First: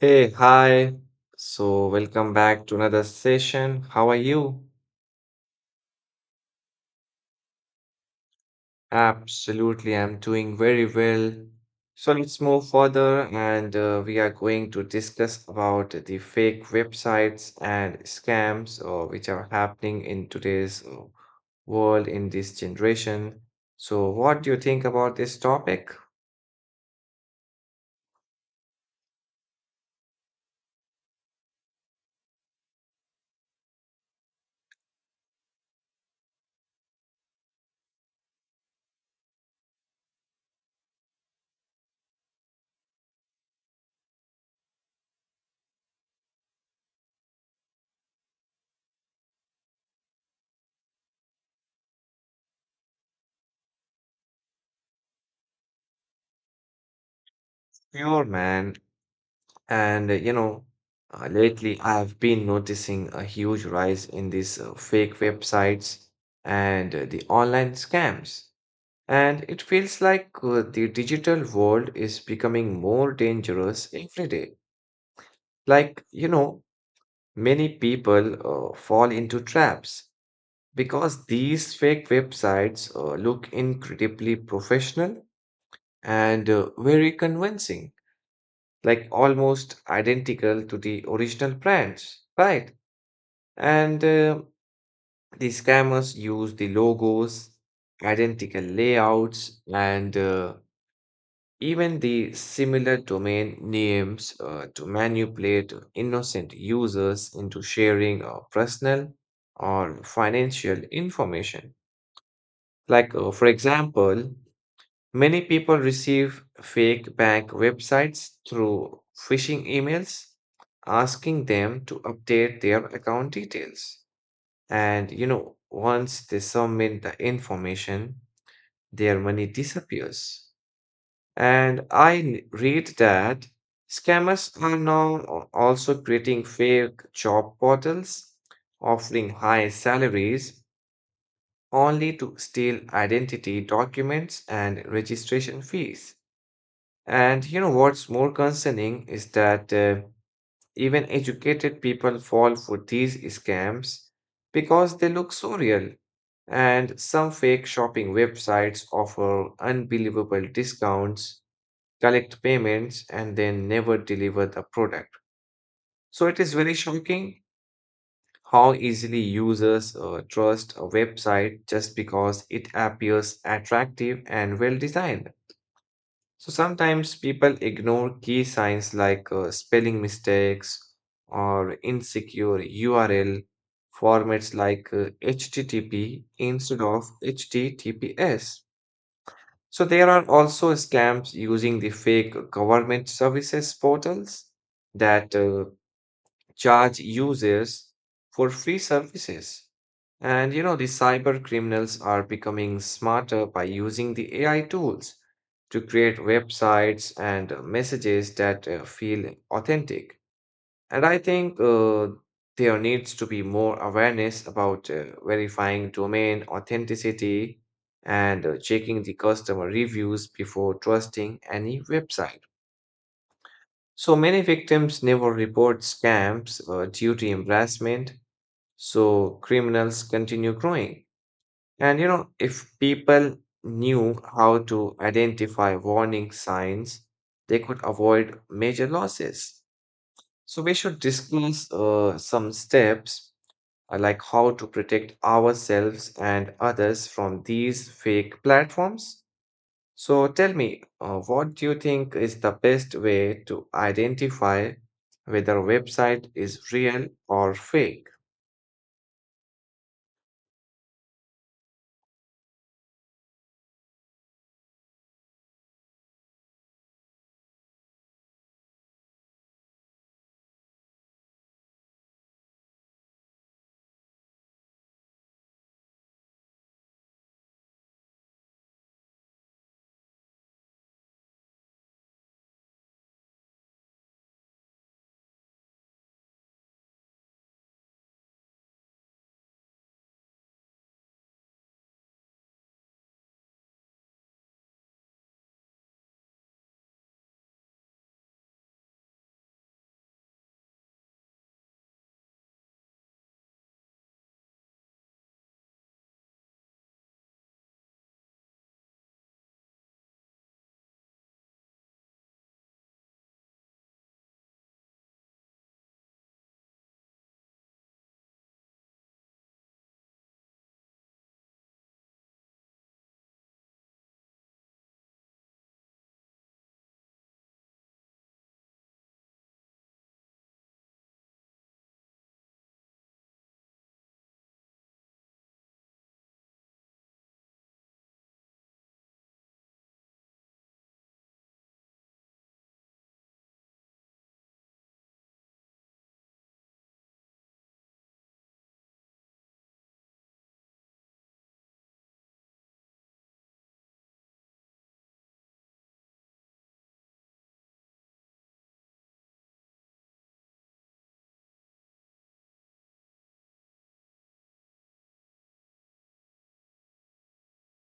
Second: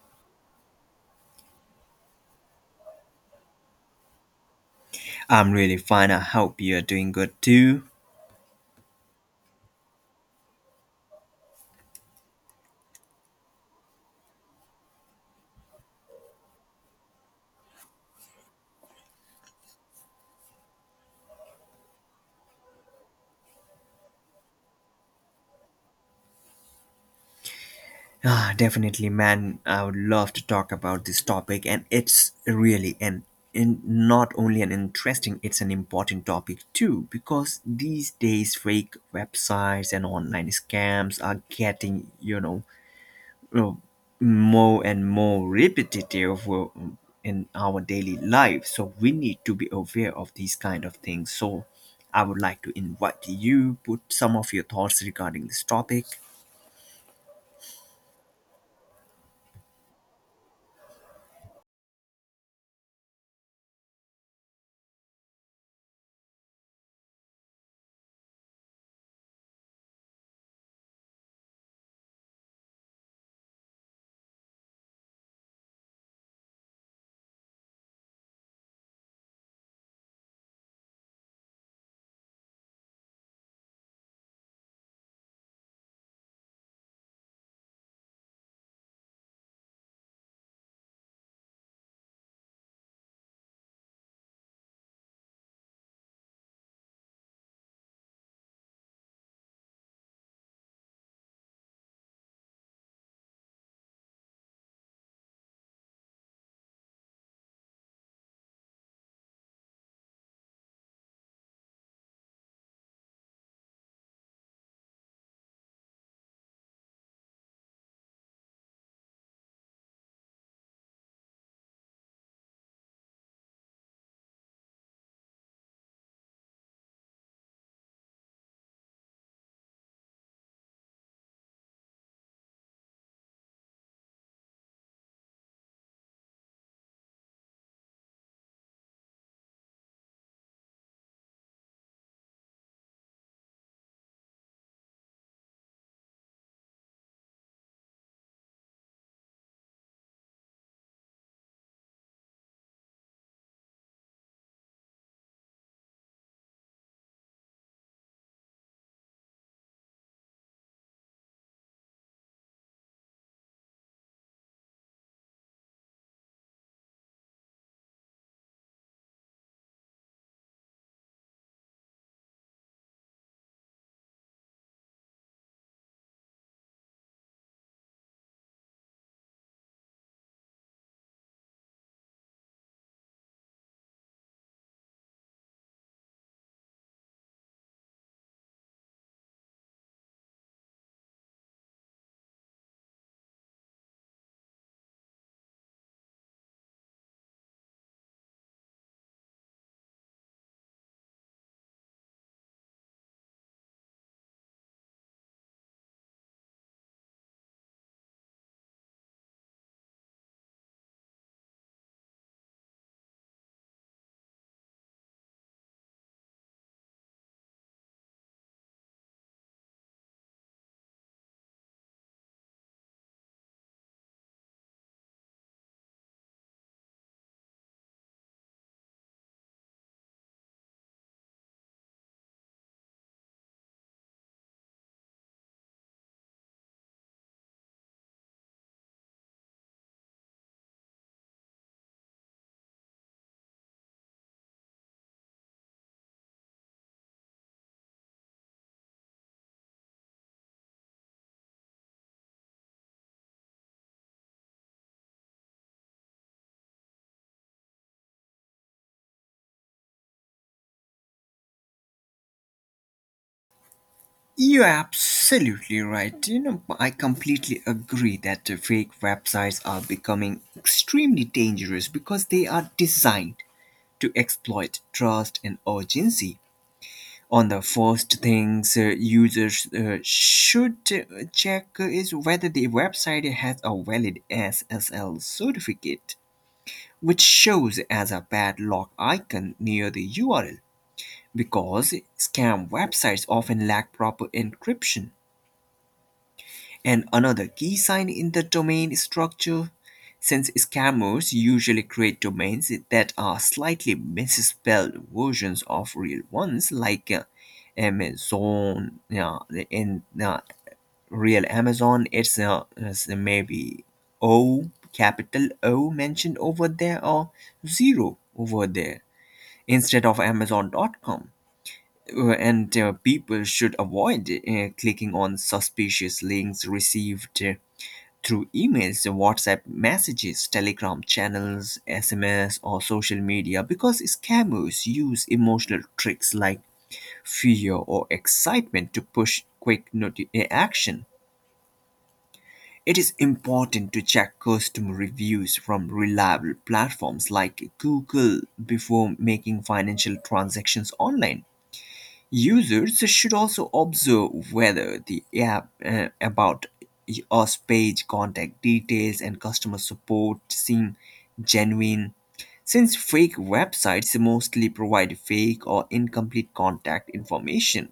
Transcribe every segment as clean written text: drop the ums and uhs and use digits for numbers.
Hey, hi. So, welcome back to another session. How are you? I'm really fine. I hope you're doing good too. Absolutely, I'm doing very well. So, let's move further and we are going to discuss about the fake websites and scams which are happening in today's world in this generation. So, what do you think about this topic? Definitely, man. I would love to talk about this topic, and it's really an in not only an interesting, it's an important topic too, because these days fake websites and online scams are getting, uh, more and more repetitive in our daily life, so we need to be aware of these kind of things. So I would like to invite you, put some of your thoughts regarding this topic. Sure, man. And lately I have been noticing a huge rise in these fake websites and the online scams. And it feels like the digital world is becoming more dangerous every day. Like, you know, many people fall into traps because these fake websites look incredibly professional and very convincing, like almost identical to the original brands, right? And the scammers use the logos, identical layouts, and even the similar domain names to manipulate innocent users into sharing personal or financial information. Like, for example, many people receive fake bank websites through phishing emails asking them to update their account details. And you know, once they submit the information, their money disappears. And read that scammers are now also creating fake job portals, offering high salaries only to steal identity documents and registration fees. And you know what's more concerning is that even educated people fall for these scams because they look so real. And some fake shopping websites offer unbelievable discounts, collect payments, and then never deliver the product. So it is very shocking how easily users trust a website just because it appears attractive and well designed. So sometimes people ignore key signs like spelling mistakes or insecure URL formats like HTTP instead of HTTPS. So there are also scams using the fake government services portals that charge users for free services. And you know, the cyber criminals are becoming smarter by using the AI tools to create websites and messages that feel authentic. And I think there needs to be more awareness about verifying domain authenticity and checking the customer reviews before trusting any website. So many victims never report scams due to embarrassment, so criminals continue growing. And you know, if people knew how to identify warning signs, they could avoid major losses. So we should discuss some steps like how to protect ourselves and others from these fake platforms. So tell me, what do you think is the best way to identify whether a website is real or fake? You're absolutely right. You know, I completely agree that the fake websites are becoming extremely dangerous because they are designed to exploit trust and urgency. On the first things, users should check is whether the website has a valid SSL certificate, which shows as a padlock icon near the URL, because scam websites often lack proper encryption. And another key sign in the domain structure, since scammers usually create domains that are slightly misspelled versions of real ones, like Amazon. Yeah, in real Amazon, it's maybe O, capital O mentioned over there, or zero over there instead of Amazon.com. And People should avoid clicking on suspicious links received through emails, WhatsApp messages, Telegram channels, SMS, or social media, because scammers use emotional tricks like fear or excitement to push quick action. It is important to check customer reviews from reliable platforms like Google before making financial transactions online. Users should also observe whether the app about us page, contact details, and customer support seem genuine. Since fake websites mostly provide fake or incomplete contact information,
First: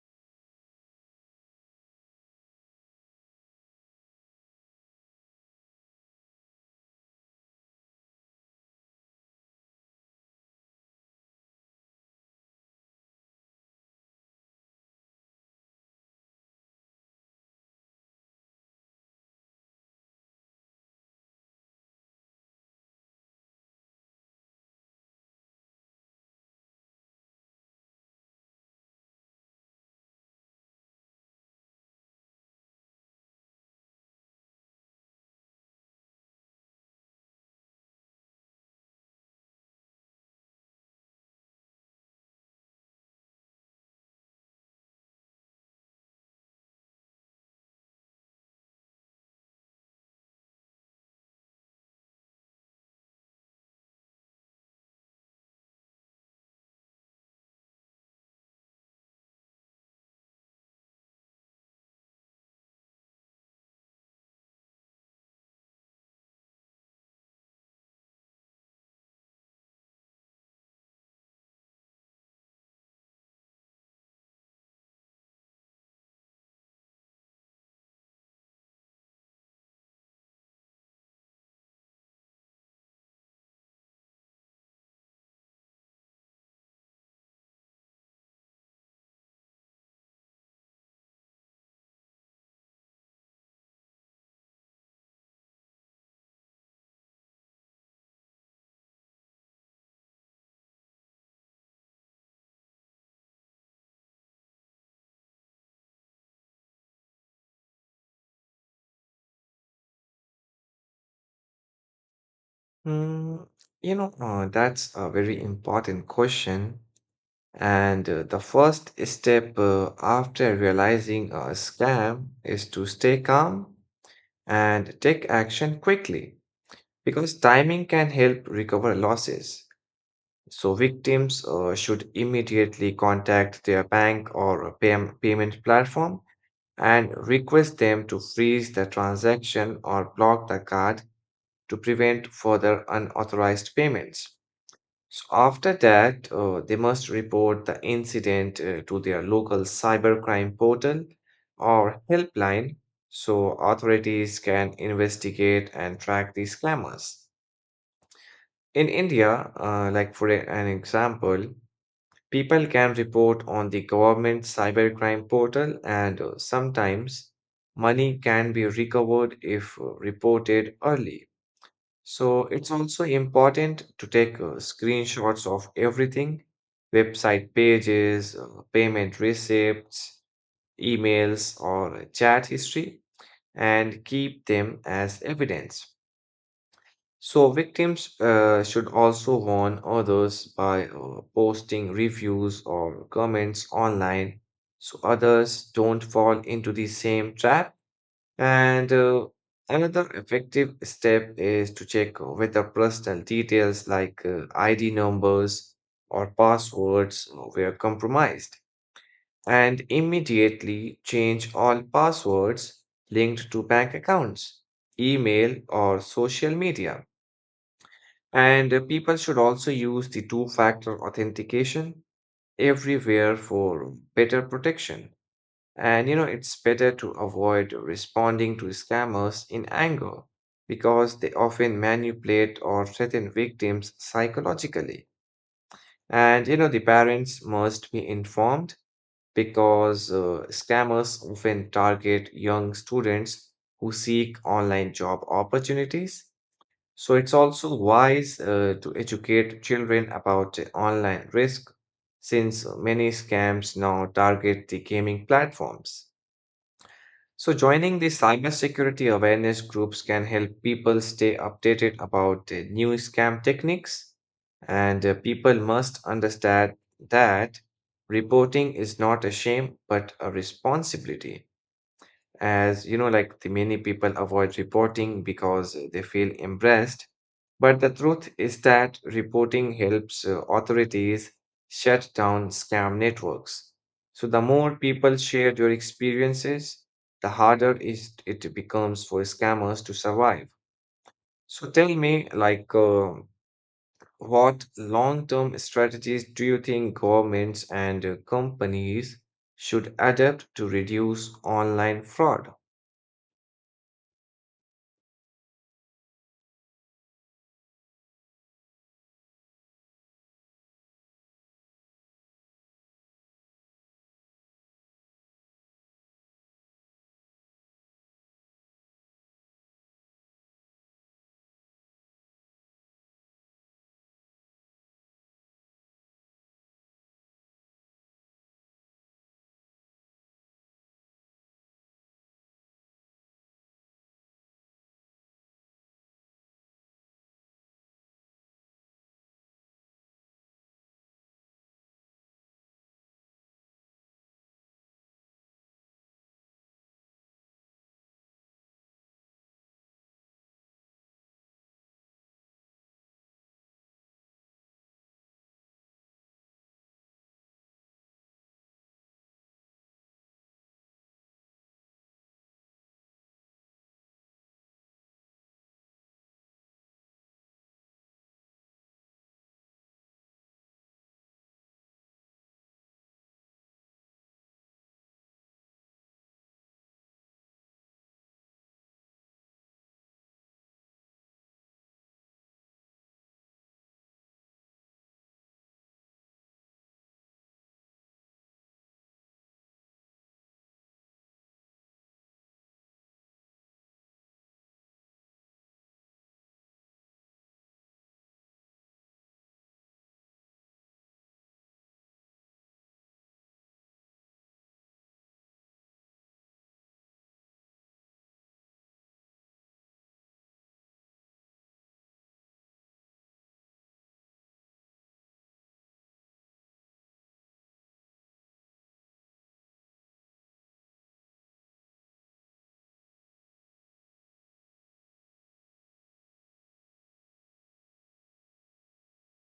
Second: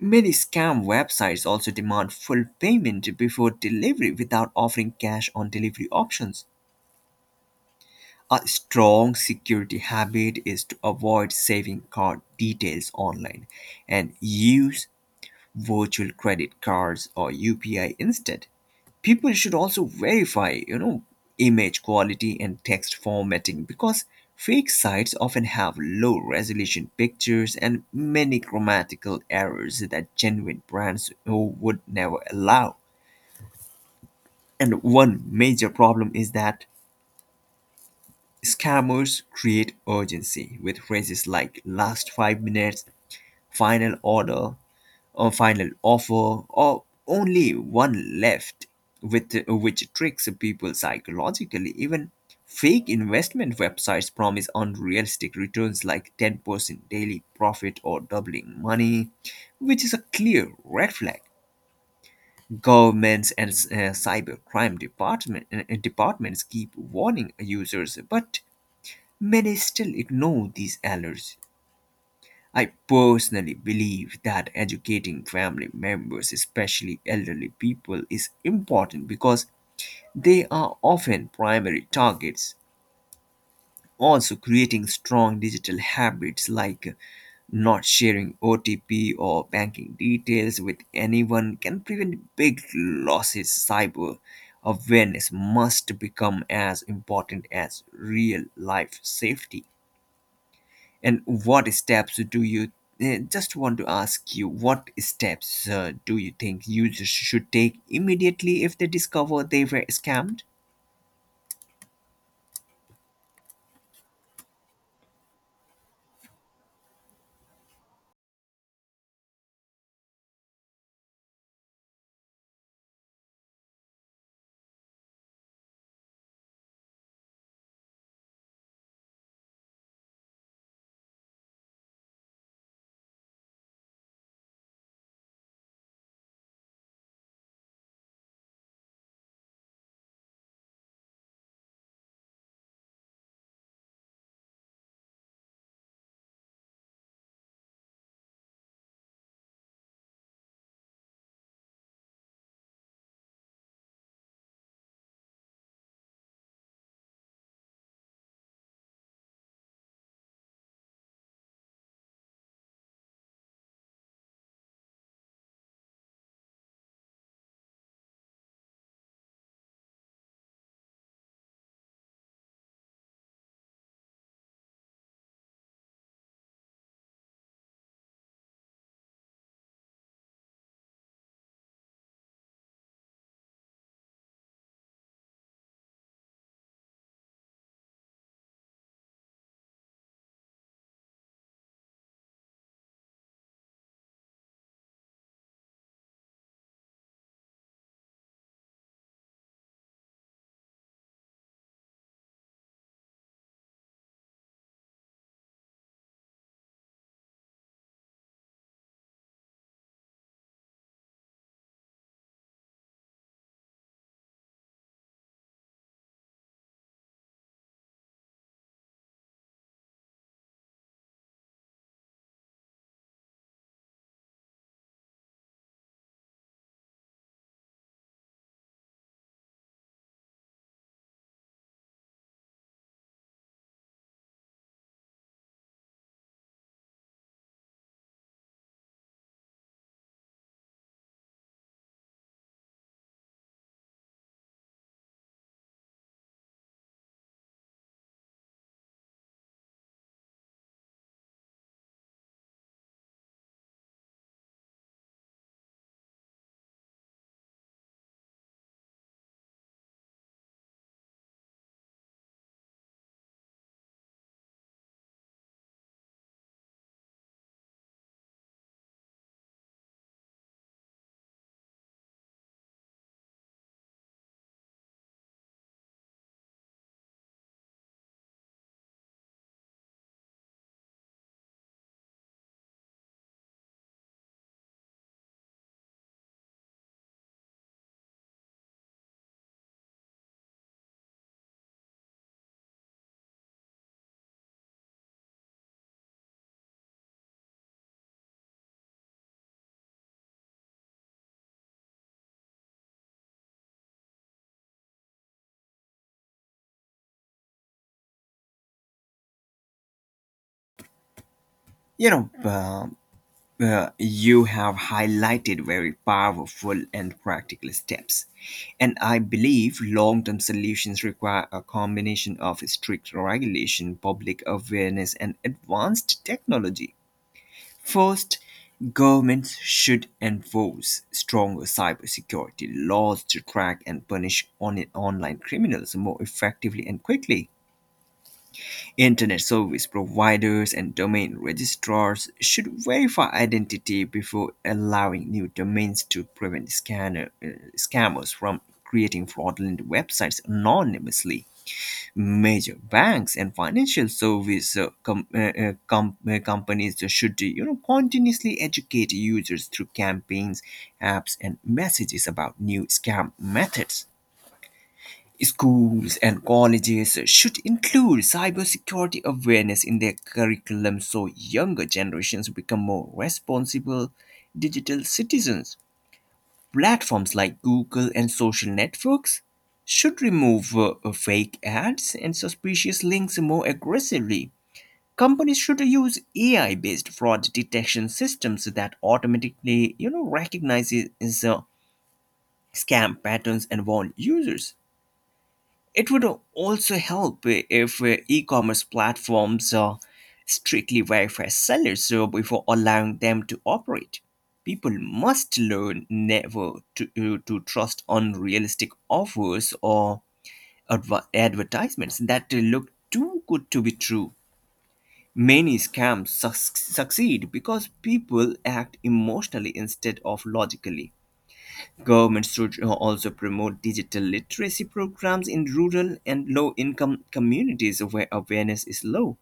many scam websites also demand full payment before delivery without offering cash on delivery options. A strong security habit is to avoid saving card details online and use virtual credit cards or UPI instead. People should also verify, you know, image quality and text formatting, because fake sites often have low resolution pictures and many grammatical errors that genuine brands would never allow. And one major problem is that scammers create urgency with phrases like last 5 minutes, final order, a final offer, or only one left, with which tricks people psychologically. Even fake investment websites promise unrealistic returns like 10% daily profit or doubling money, which is a clear red flag. Governments and cybercrime departments keep warning users, but many still ignore these alerts. I personally believe that educating family members, especially elderly people, is important because they are often primary targets. Also, creating strong digital habits like not sharing OTP or banking details with anyone can prevent big losses. Cyber awareness must become as important as real life safety. And what steps do just want to ask you, what steps do you think users should take immediately if they discover they were scammed? Mm, you know, that's a very important question. And the first step after realizing a scam is to stay calm and take action quickly because timing can help recover losses. So victims should immediately contact their bank or a payment platform and request them to freeze the transaction or block the card to prevent further unauthorized payments. So after that, they must report the incident to their local cybercrime portal or helpline so authorities can investigate and track these scammers. In India, like for an example, people can report on the government cybercrime portal, and sometimes money can be recovered if reported early. So it's also important to take screenshots of everything, website pages, payment receipts, emails, or chat history, and keep them as evidence. So victims should also warn others by posting reviews or comments online so others don't fall into the same trap. And another effective step is to check whether personal details like ID numbers or passwords were compromised, and immediately change all passwords linked to bank accounts, email, or social media. And people should also use the two factor authentication everywhere for better protection. And you know, it's better to avoid responding to scammers in anger because they often manipulate or threaten victims psychologically. And you know, the parents must be informed because scammers often target young students who seek online job opportunities. So it's also wise to educate children about the online risk since many scams now target the gaming platforms. So, joining the cybersecurity awareness groups can help people stay updated about new scam techniques, and people must understand that reporting is not a shame but a responsibility, as you know, like the many people avoid reporting because they feel embarrassed, but the truth is that reporting helps authorities shut down scam networks. So the more people share their experiences, the harder is it becomes for scammers to survive. So tell me, like, what long-term strategies do you think governments and companies should adopt to reduce online fraud? You know, you have highlighted very powerful and practical steps. And I believe long term solutions require a combination of strict regulation, public awareness, and advanced technology. First, governments should enforce stronger cybersecurity laws to track and punish online criminals more effectively and quickly. Internet service providers and domain registrars should verify identity before allowing new domains to prevent scammers from creating fraudulent websites anonymously. Major banks and financial service companies should continuously educate users through campaigns, apps, and messages about new scam methods. Schools and colleges should include cybersecurity awareness in their curriculum, so younger generations become more responsible digital citizens. Platforms like Google and social networks should remove fake ads and suspicious links more aggressively. Companies should use AI-based fraud detection systems that automatically, you know, recognizes uh, scam patterns and warn users. It would also help if e-commerce platforms strictly verify sellers before allowing them to operate. People must learn never to trust unrealistic offers or advertisements that look too good to be true. Many scams succeed because people act emotionally instead of logically. Governments should also promote digital literacy programs in rural and low income communities where awareness is low.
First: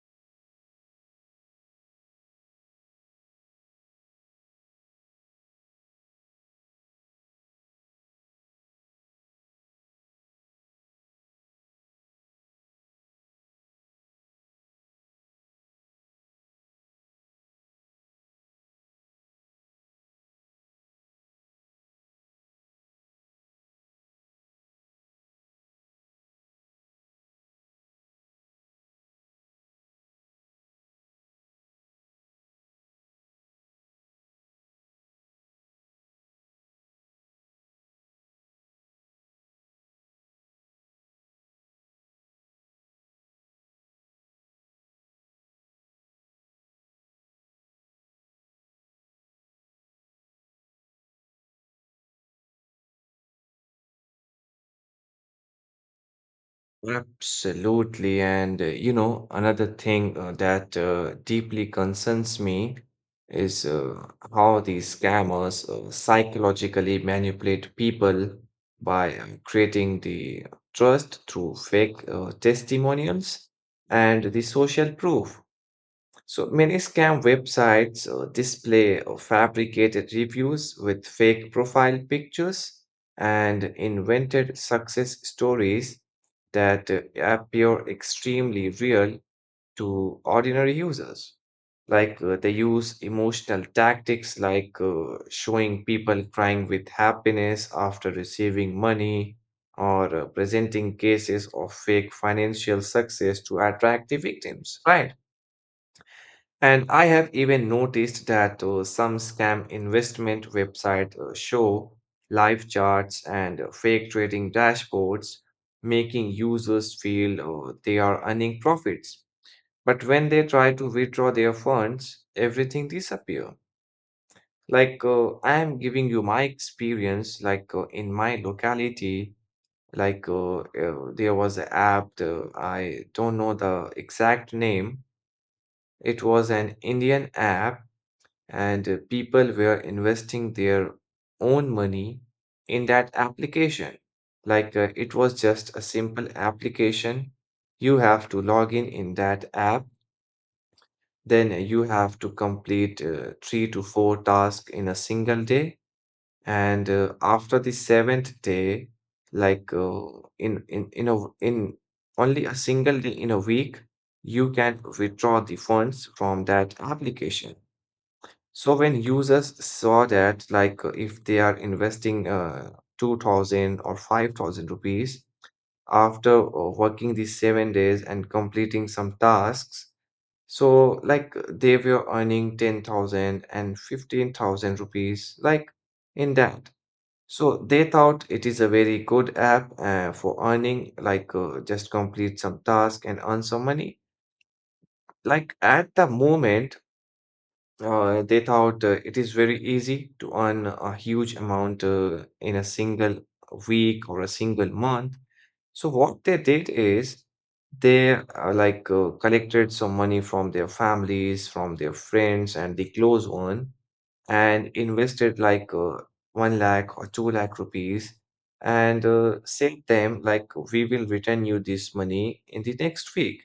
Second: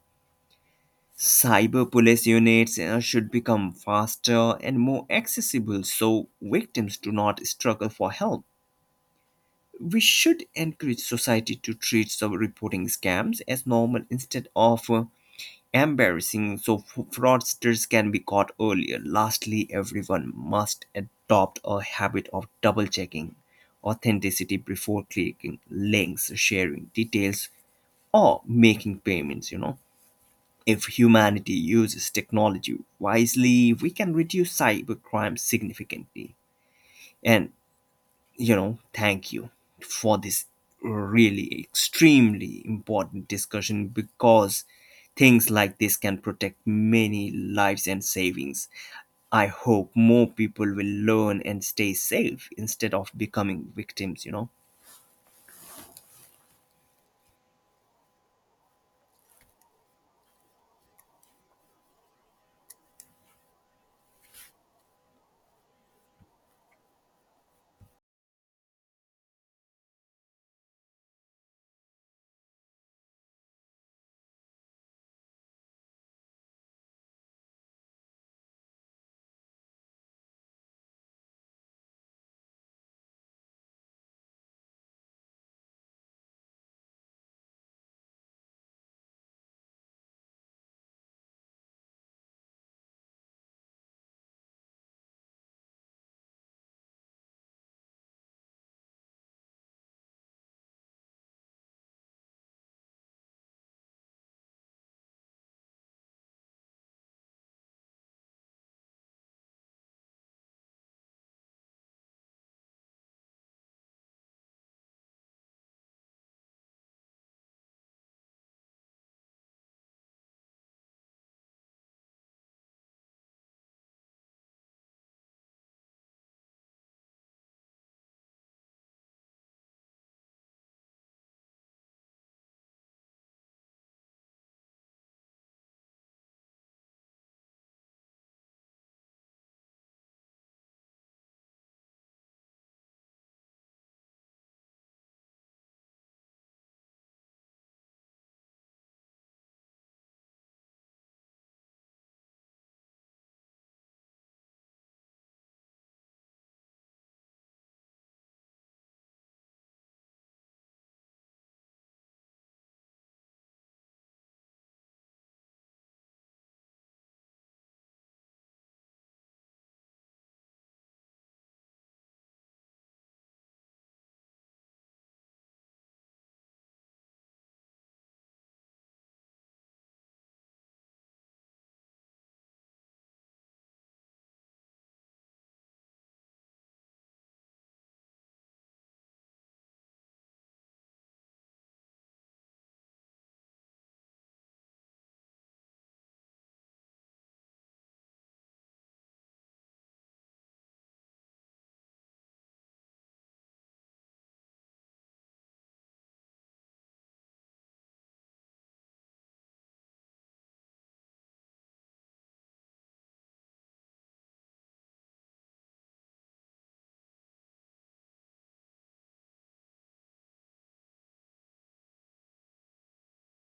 Cyber police units should become faster and more accessible, so victims do not struggle for help. We should encourage society to treat some reporting scams as normal instead of embarrassing, so fraudsters can be caught earlier. Lastly, everyone must adopt a habit of double checking authenticity before clicking links, sharing details, or making payments. You know, if humanity uses technology wisely, we can reduce cybercrime significantly. And you know, thank you for this really extremely important discussion, because things like this can protect many lives and savings. I hope more people will learn and stay safe instead of becoming victims, you know. Absolutely. And you know, another thing that deeply concerns me is how these scammers psychologically manipulate people by creating the trust through fake testimonials and the social proof. So many scam websites display fabricated reviews with fake profile pictures and invented success stories that appear extremely real to ordinary users. Like they use emotional tactics like showing people crying with happiness after receiving money or presenting cases of fake financial success to attract the victims, right? And I have even noticed that some scam investment websites show live charts and fake trading dashboards, making users feel they are earning profits. But when they try to withdraw their funds, everything disappears. Like, I am giving you my experience, like in my locality, there was an app. I don't know the exact name. It was an Indian app, and people were investing their own money in that application. Like, it was just a simple application. You have to log in that app, then you have to complete 3 to 4 tasks in a single day. And after the seventh day, like, in only a single day in a week, you can withdraw the funds from that application. So when users saw that, like, if they are investing 2000 or 5000 rupees after working these 7 days and completing some tasks, so like they were earning 10,000 and 15,000 rupees, like in that. So they thought it is a very good app for earning, like, just complete some task and earn some money. Like at the moment, they thought it is very easy to earn a huge amount in a single week or a single month. So what they did is they collected some money from their families, from their friends, and the close one, and invested like, one lakh or two lakh rupees, and said them like we will return you this money in the next week.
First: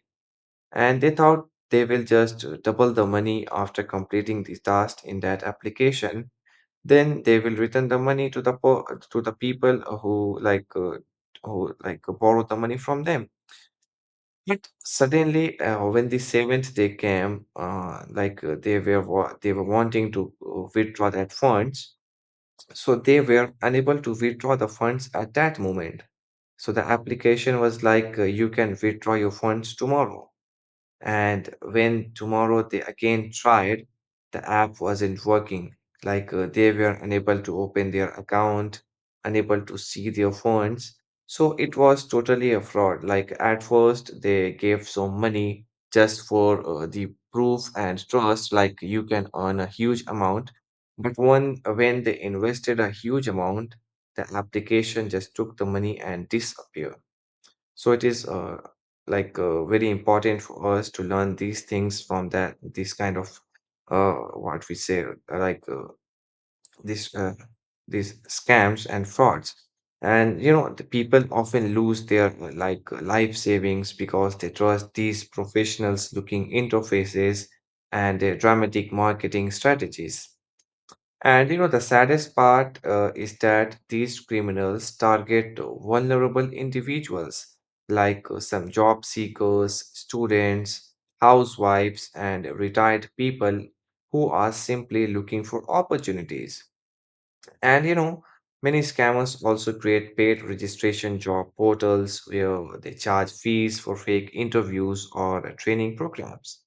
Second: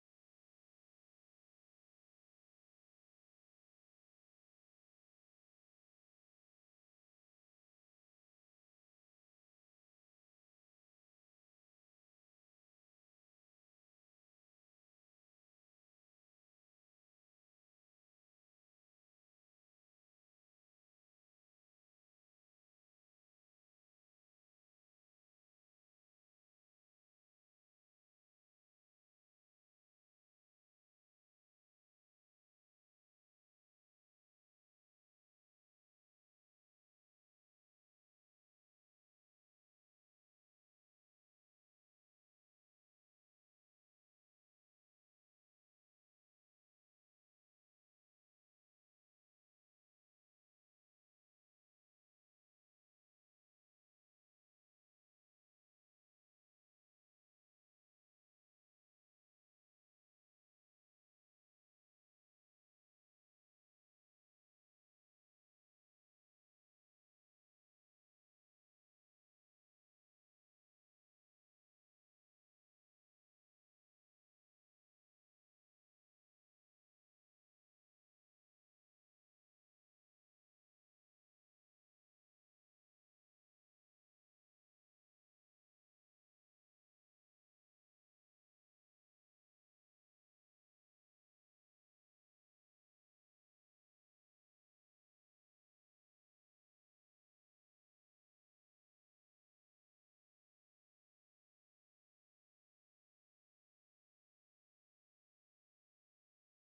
And they thought they will just double the money after completing the task in that application, then they will return the money to the to the people who, like, who like borrow the money from them. But suddenly, when the seventh day came, they were they were wanting to withdraw that funds, so they were unable to withdraw the funds at that moment. So the application was like, you can withdraw your funds tomorrow. And when tomorrow they again tried, the app wasn't working. Like, they were unable to open their account, unable to see their funds. So it was totally a fraud. Like at first, they gave some money just for the proof and trust, like you can earn a huge amount. But one, when they invested a huge amount, the application just took the money and disappeared. So it is very important for us to learn these things from that this kind of uh, what we say, like this these scams and frauds. And you know, the people often lose their life savings because they trust these professionals looking interfaces and their dramatic marketing strategies. And you know, the saddest part is that these criminals target vulnerable individuals like, some job seekers, students, housewives, and retired people who are simply looking for opportunities. And you know, many scammers also create paid registration job portals where they charge fees for fake interviews or training programs.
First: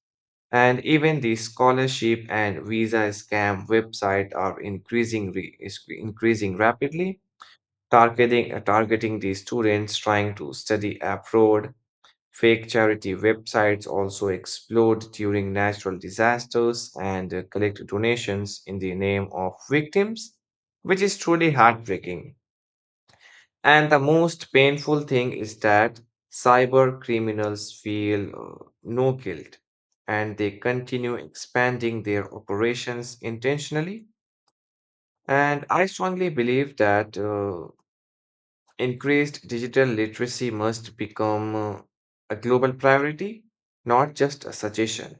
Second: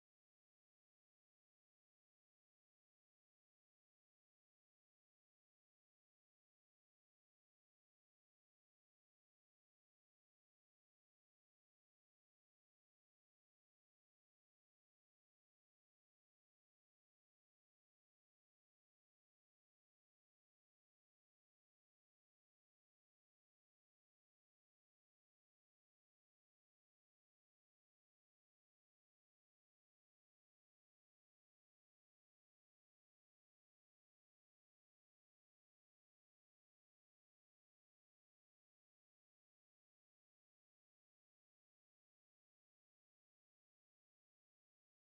And even the scholarship and visa scam website are is increasing rapidly, targeting the students trying to study abroad. Fake charity websites also explode during natural disasters and collect donations in the name of victims, which is truly heartbreaking. And the most painful thing is that cyber criminals feel no guilt, and they continue expanding their operations intentionally. And I strongly believe that increased digital literacy must become a global priority, not just a suggestion.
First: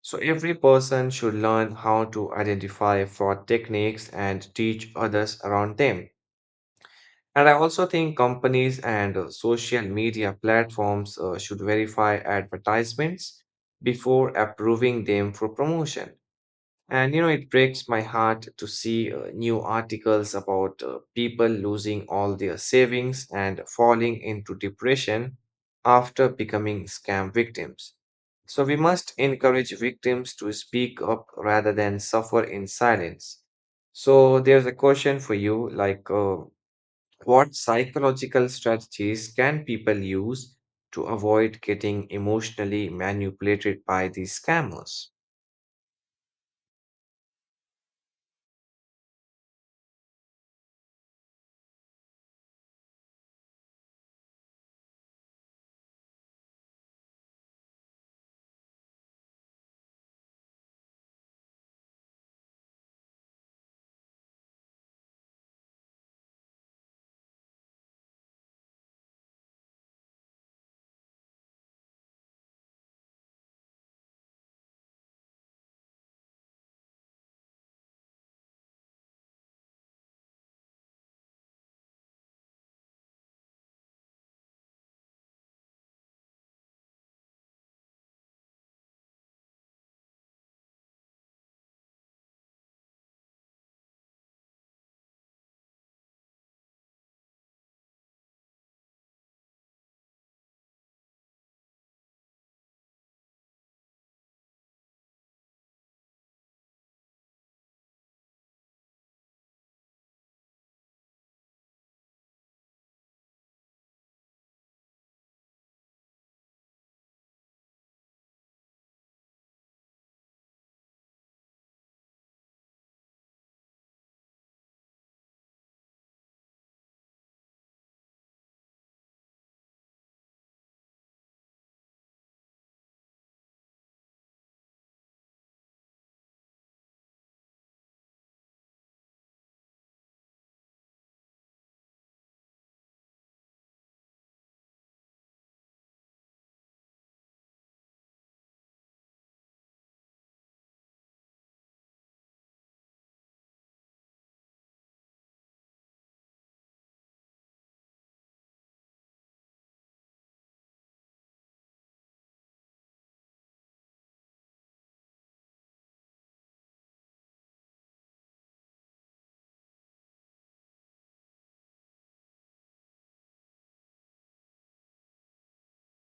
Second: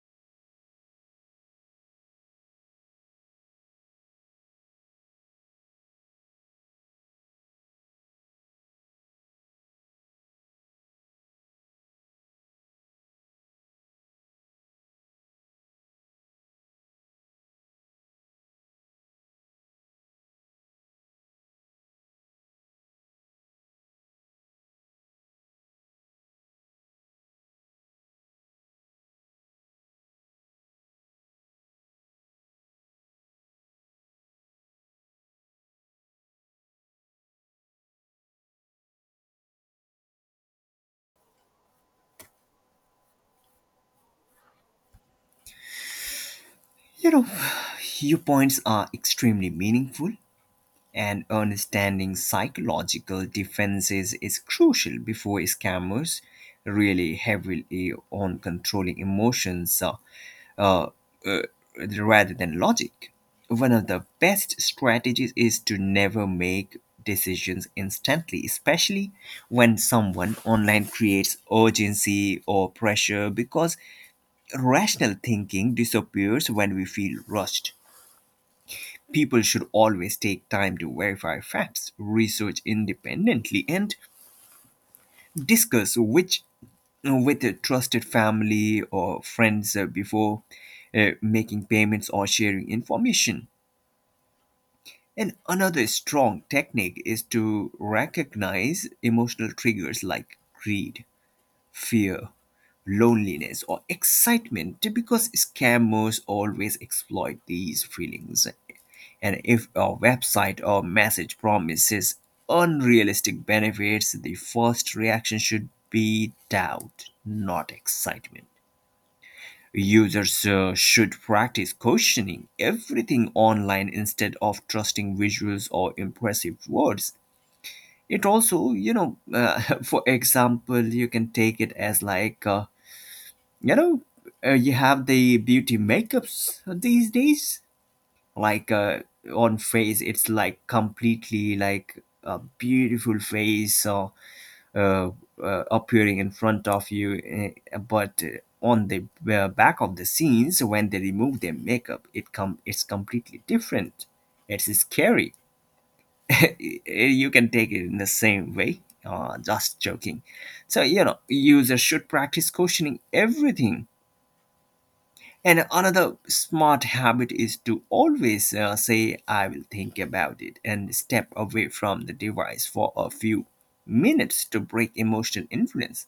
So every person should learn how to identify fraud techniques and teach others around them. And I also think companies and social media platforms should verify advertisements before approving them for promotion. And you know, it breaks my heart to see new articles about people losing all their savings and falling into depression after becoming scam victims. So we must encourage victims to speak up rather than suffer in silence. So there's a question for you, like, what psychological strategies can people use to avoid getting emotionally manipulated by these scammers? You know, your points are extremely meaningful, and understanding psychological defenses is crucial before scammers really heavily on controlling emotions. Uh, uh, Rather than logic. One of the best strategies is to never make decisions instantly, especially when someone online creates urgency or pressure, because rational thinking disappears when we feel rushed. People should always take time to verify facts, research independently, and discuss which with a trusted family or friends before making payments or sharing information. And another strong technique is to recognize emotional triggers like greed, fear, loneliness, or excitement, because scammers always exploit these feelings. And if a website or message promises unrealistic benefits, the first reaction should be doubt, not excitement. Users should practice questioning everything online instead of trusting visuals or impressive words. It also, for example, you can take it as like, you know, you have the beauty makeups these days. Like uh, on face, it's like completely like a beautiful face. Uh, Appearing in front of you, eh, but on the back of the scenes, when they remove their makeup, it's completely different. It's scary. You can take it in the same way. Just joking. So you know, users should practice questioning everything. And another smart habit is to always say, I will think about it, and step away from the device for a few minutes to break emotional influence.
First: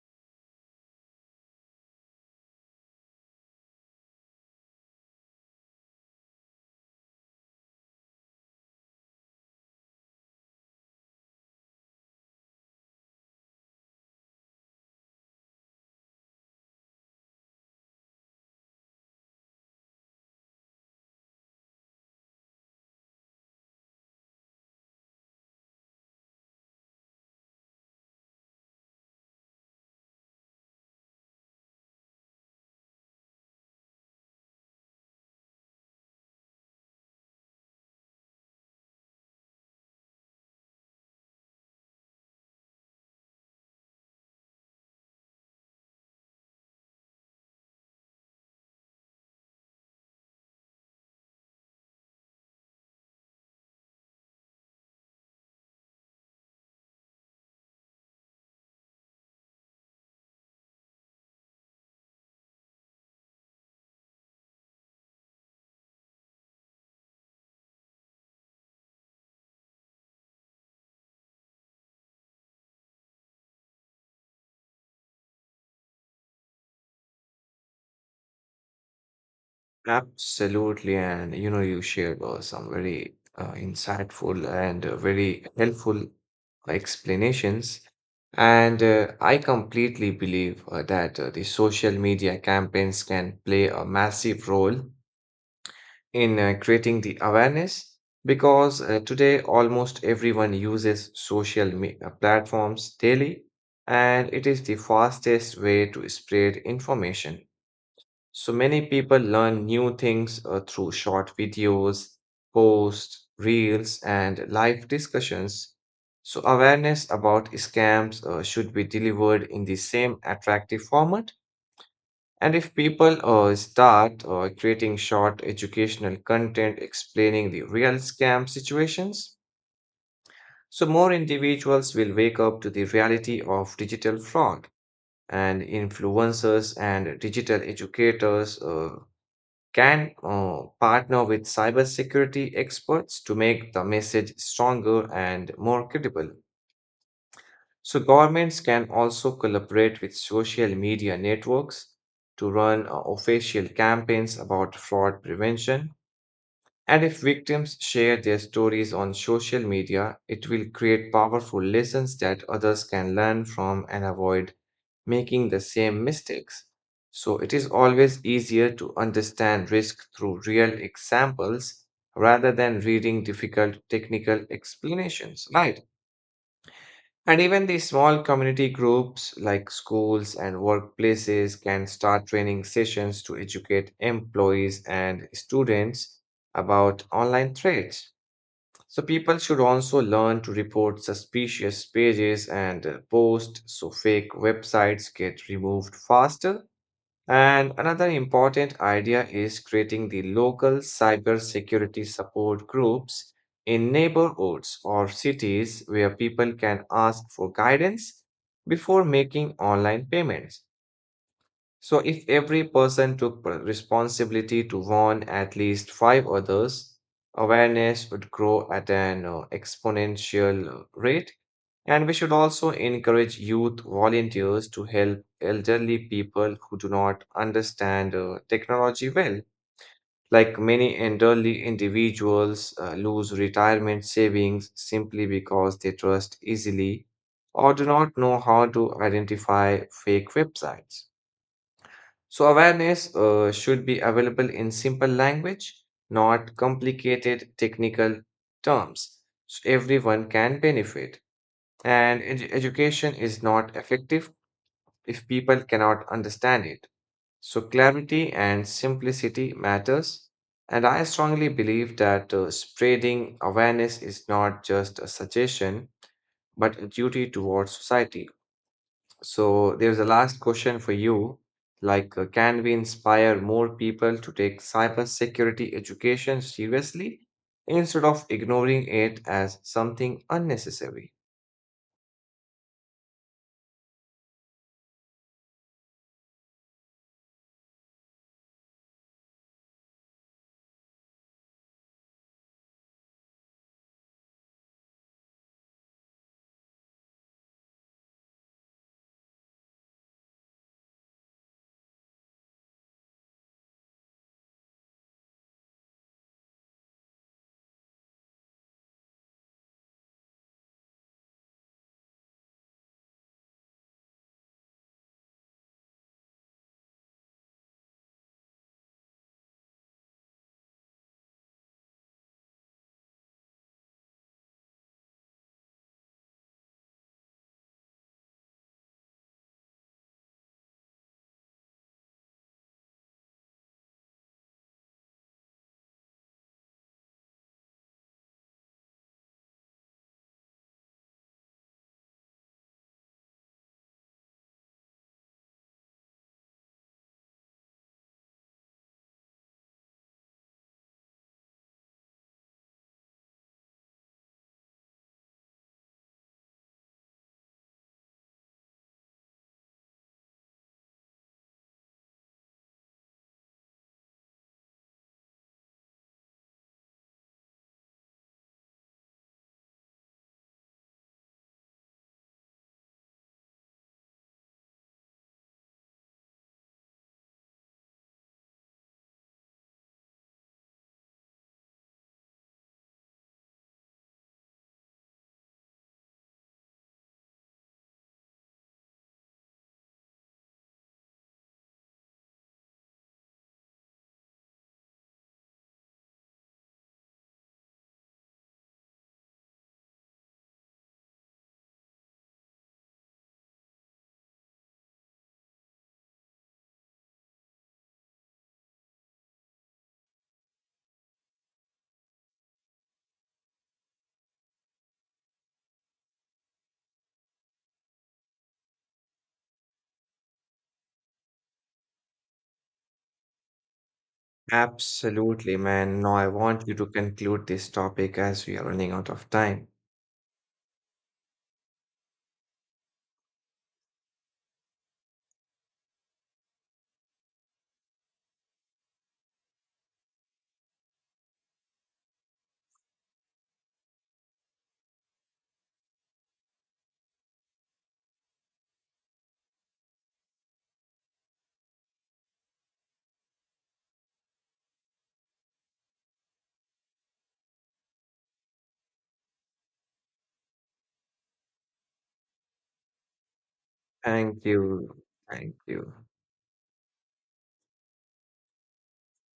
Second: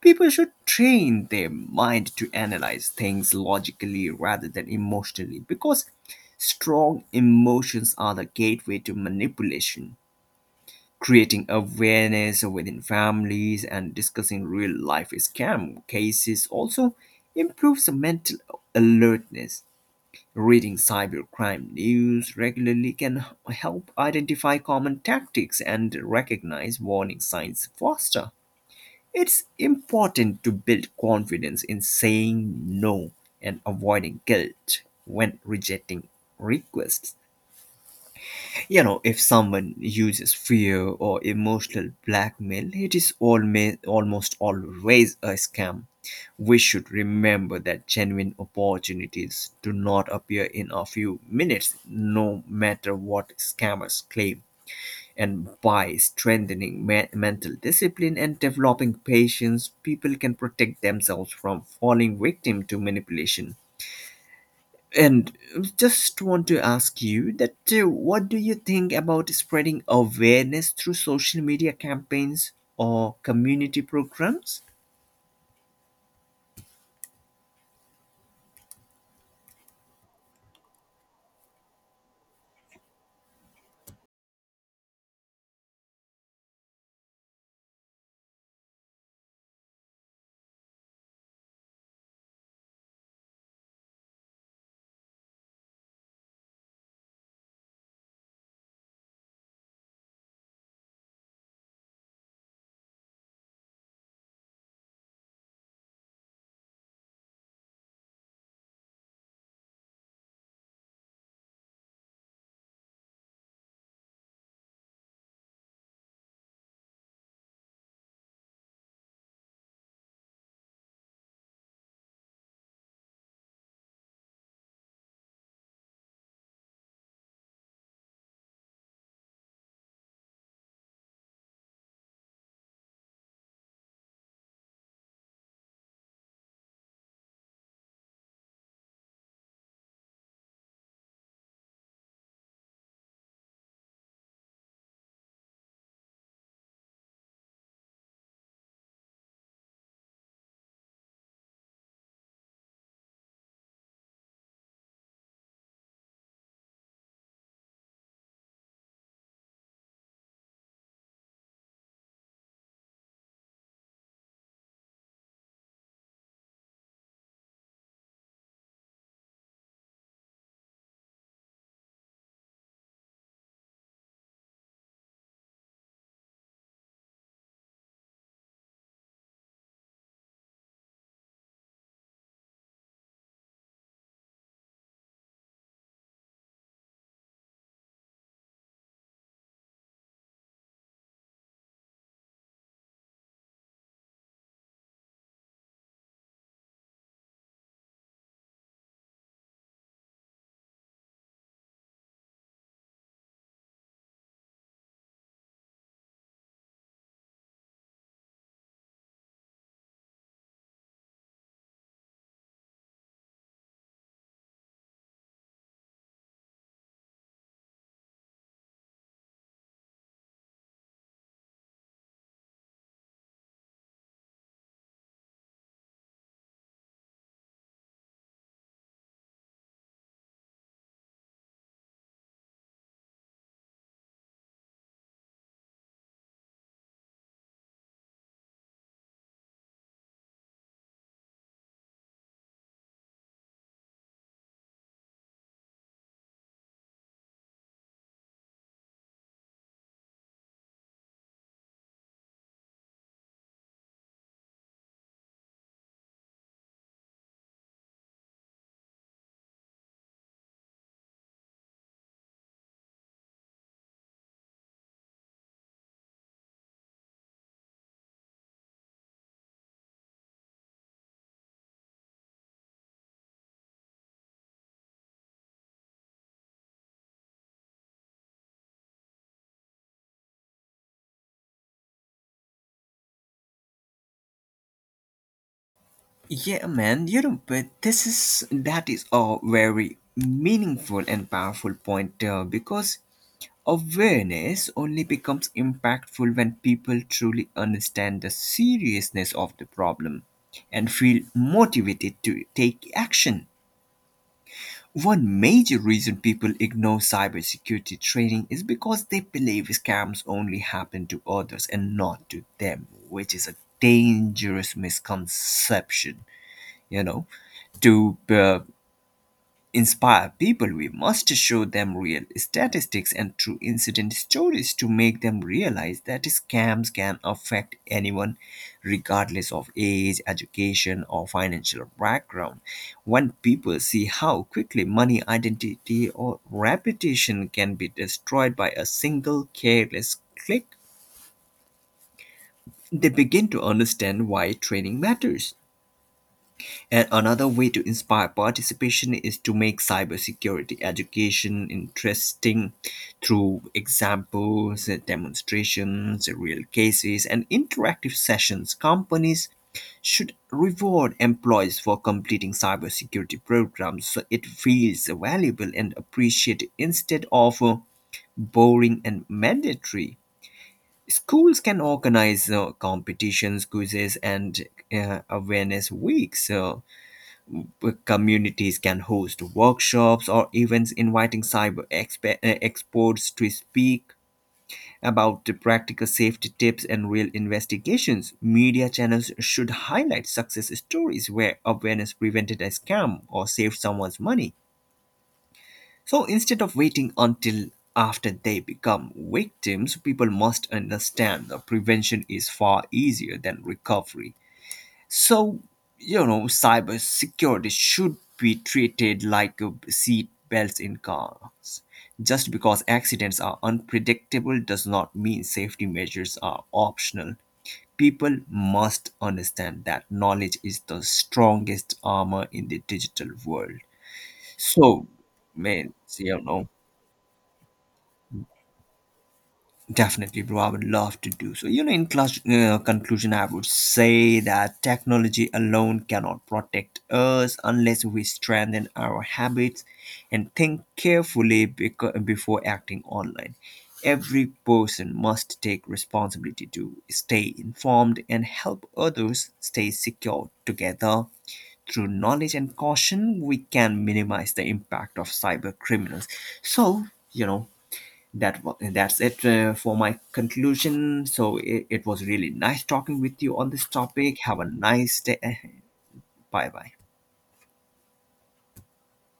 People should train their mind to analyze things logically rather than emotionally, because strong emotions are the gateway to manipulation. Creating awareness within families and discussing real life scam cases also improves mental alertness. Reading cybercrime news regularly can help identify common tactics and recognize warning signs faster. It's important to build confidence in saying no and avoiding guilt when rejecting requests. You know, if someone uses fear or emotional blackmail, it is almost always a scam. We should remember that genuine opportunities do not appear in a few minutes, no matter what scammers claim. And by strengthening mental discipline and developing patience, people can protect themselves from falling victim to manipulation. And just want to ask you that what do you think about spreading awareness through social media campaigns or community programs? Absolutely, and you know, you shared some very insightful and very helpful explanations. And I completely believe that the social media campaigns can play a massive role in creating the awareness because today almost everyone uses social platforms daily, and it is the fastest way to spread information. So many people learn new things through short videos, posts, reels, and live discussions. So awareness about scams should be delivered in the same attractive format. And if people start creating short educational content explaining the real scam situations, so more individuals will wake up to the reality of digital fraud. And influencers and digital educators can partner with cybersecurity experts to make the message stronger and more credible. So governments can also collaborate with social media networks to run official campaigns about fraud prevention. And if victims share their stories on social media, it will create powerful lessons that others can learn from and avoid making the same mistakes. So it is always easier to understand risk through real examples rather than reading difficult technical explanations, right? And even the small community groups like schools and workplaces can start training sessions to educate employees and students about online threats. So people should also learn to report suspicious pages and posts so fake websites get removed faster. And another important idea is creating the local cybersecurity support groups in neighborhoods or cities where people can ask for guidance before making online payments. So, if every person took responsibility to warn at least five others, awareness would grow at an exponential rate. And we should also encourage youth volunteers to help elderly people who do not understand technology well. Like many elderly individuals lose retirement savings simply because they trust easily or do not know how to identify fake websites. So, awareness should be available in simple language, not complicated technical terms, so everyone can benefit. And education is not effective if people cannot understand it. So, clarity and simplicity matters. And I strongly believe that spreading awareness is not just a suggestion, but a duty towards society. So there's a last question for you. Like, can we inspire more people to take cybersecurity education seriously instead of ignoring it as something unnecessary? Yeah, man, you know, but this is that is a very meaningful and powerful point, because awareness only becomes impactful when people truly understand the seriousness of the problem and feel motivated to take action. One major reason people ignore cybersecurity training is because they believe scams only happen to others and not to them, which is a dangerous misconception. You know, to inspire people, we must show them real statistics and true incident stories to make them realize that scams can affect anyone, regardless of age, education, or financial background. When people see how quickly money, identity, or reputation can be destroyed by a single careless click, they begin to understand why training matters. And another way to inspire participation is to make cybersecurity education interesting through examples, demonstrations, real cases, and interactive sessions. Companies should reward employees for completing cybersecurity programs, so it feels valuable and appreciated instead of boring and mandatory. Schools can organize competitions, quizzes, and awareness weeks. Communities can host workshops or events inviting cyber experts to speak about the practical safety tips and real investigations. Media channels should highlight success stories where awareness prevented a scam or saved someone's money. So instead of waiting until after they become victims, people must understand that prevention is far easier than recovery. So, you know, cybersecurity should be treated like seat belts in cars. Just because accidents are unpredictable does not mean safety measures are optional. People must understand that knowledge is the strongest armor in the digital world. So, Absolutely, man, man. Now I you want know, you to conclude this topic as we are running out of time. definitely, bro, I would love to do so. You know, in conclusion, I would say that technology alone cannot protect us unless we strengthen our habits and think carefully before acting online. Every person must take responsibility to stay informed and help others stay secure together. Through knowledge and caution, we can minimize the impact of cyber criminals. So, you know, that's it for my conclusion. So it was really nice talking with you on this topic. Thank Have a you. nice day. Thank you. Bye bye.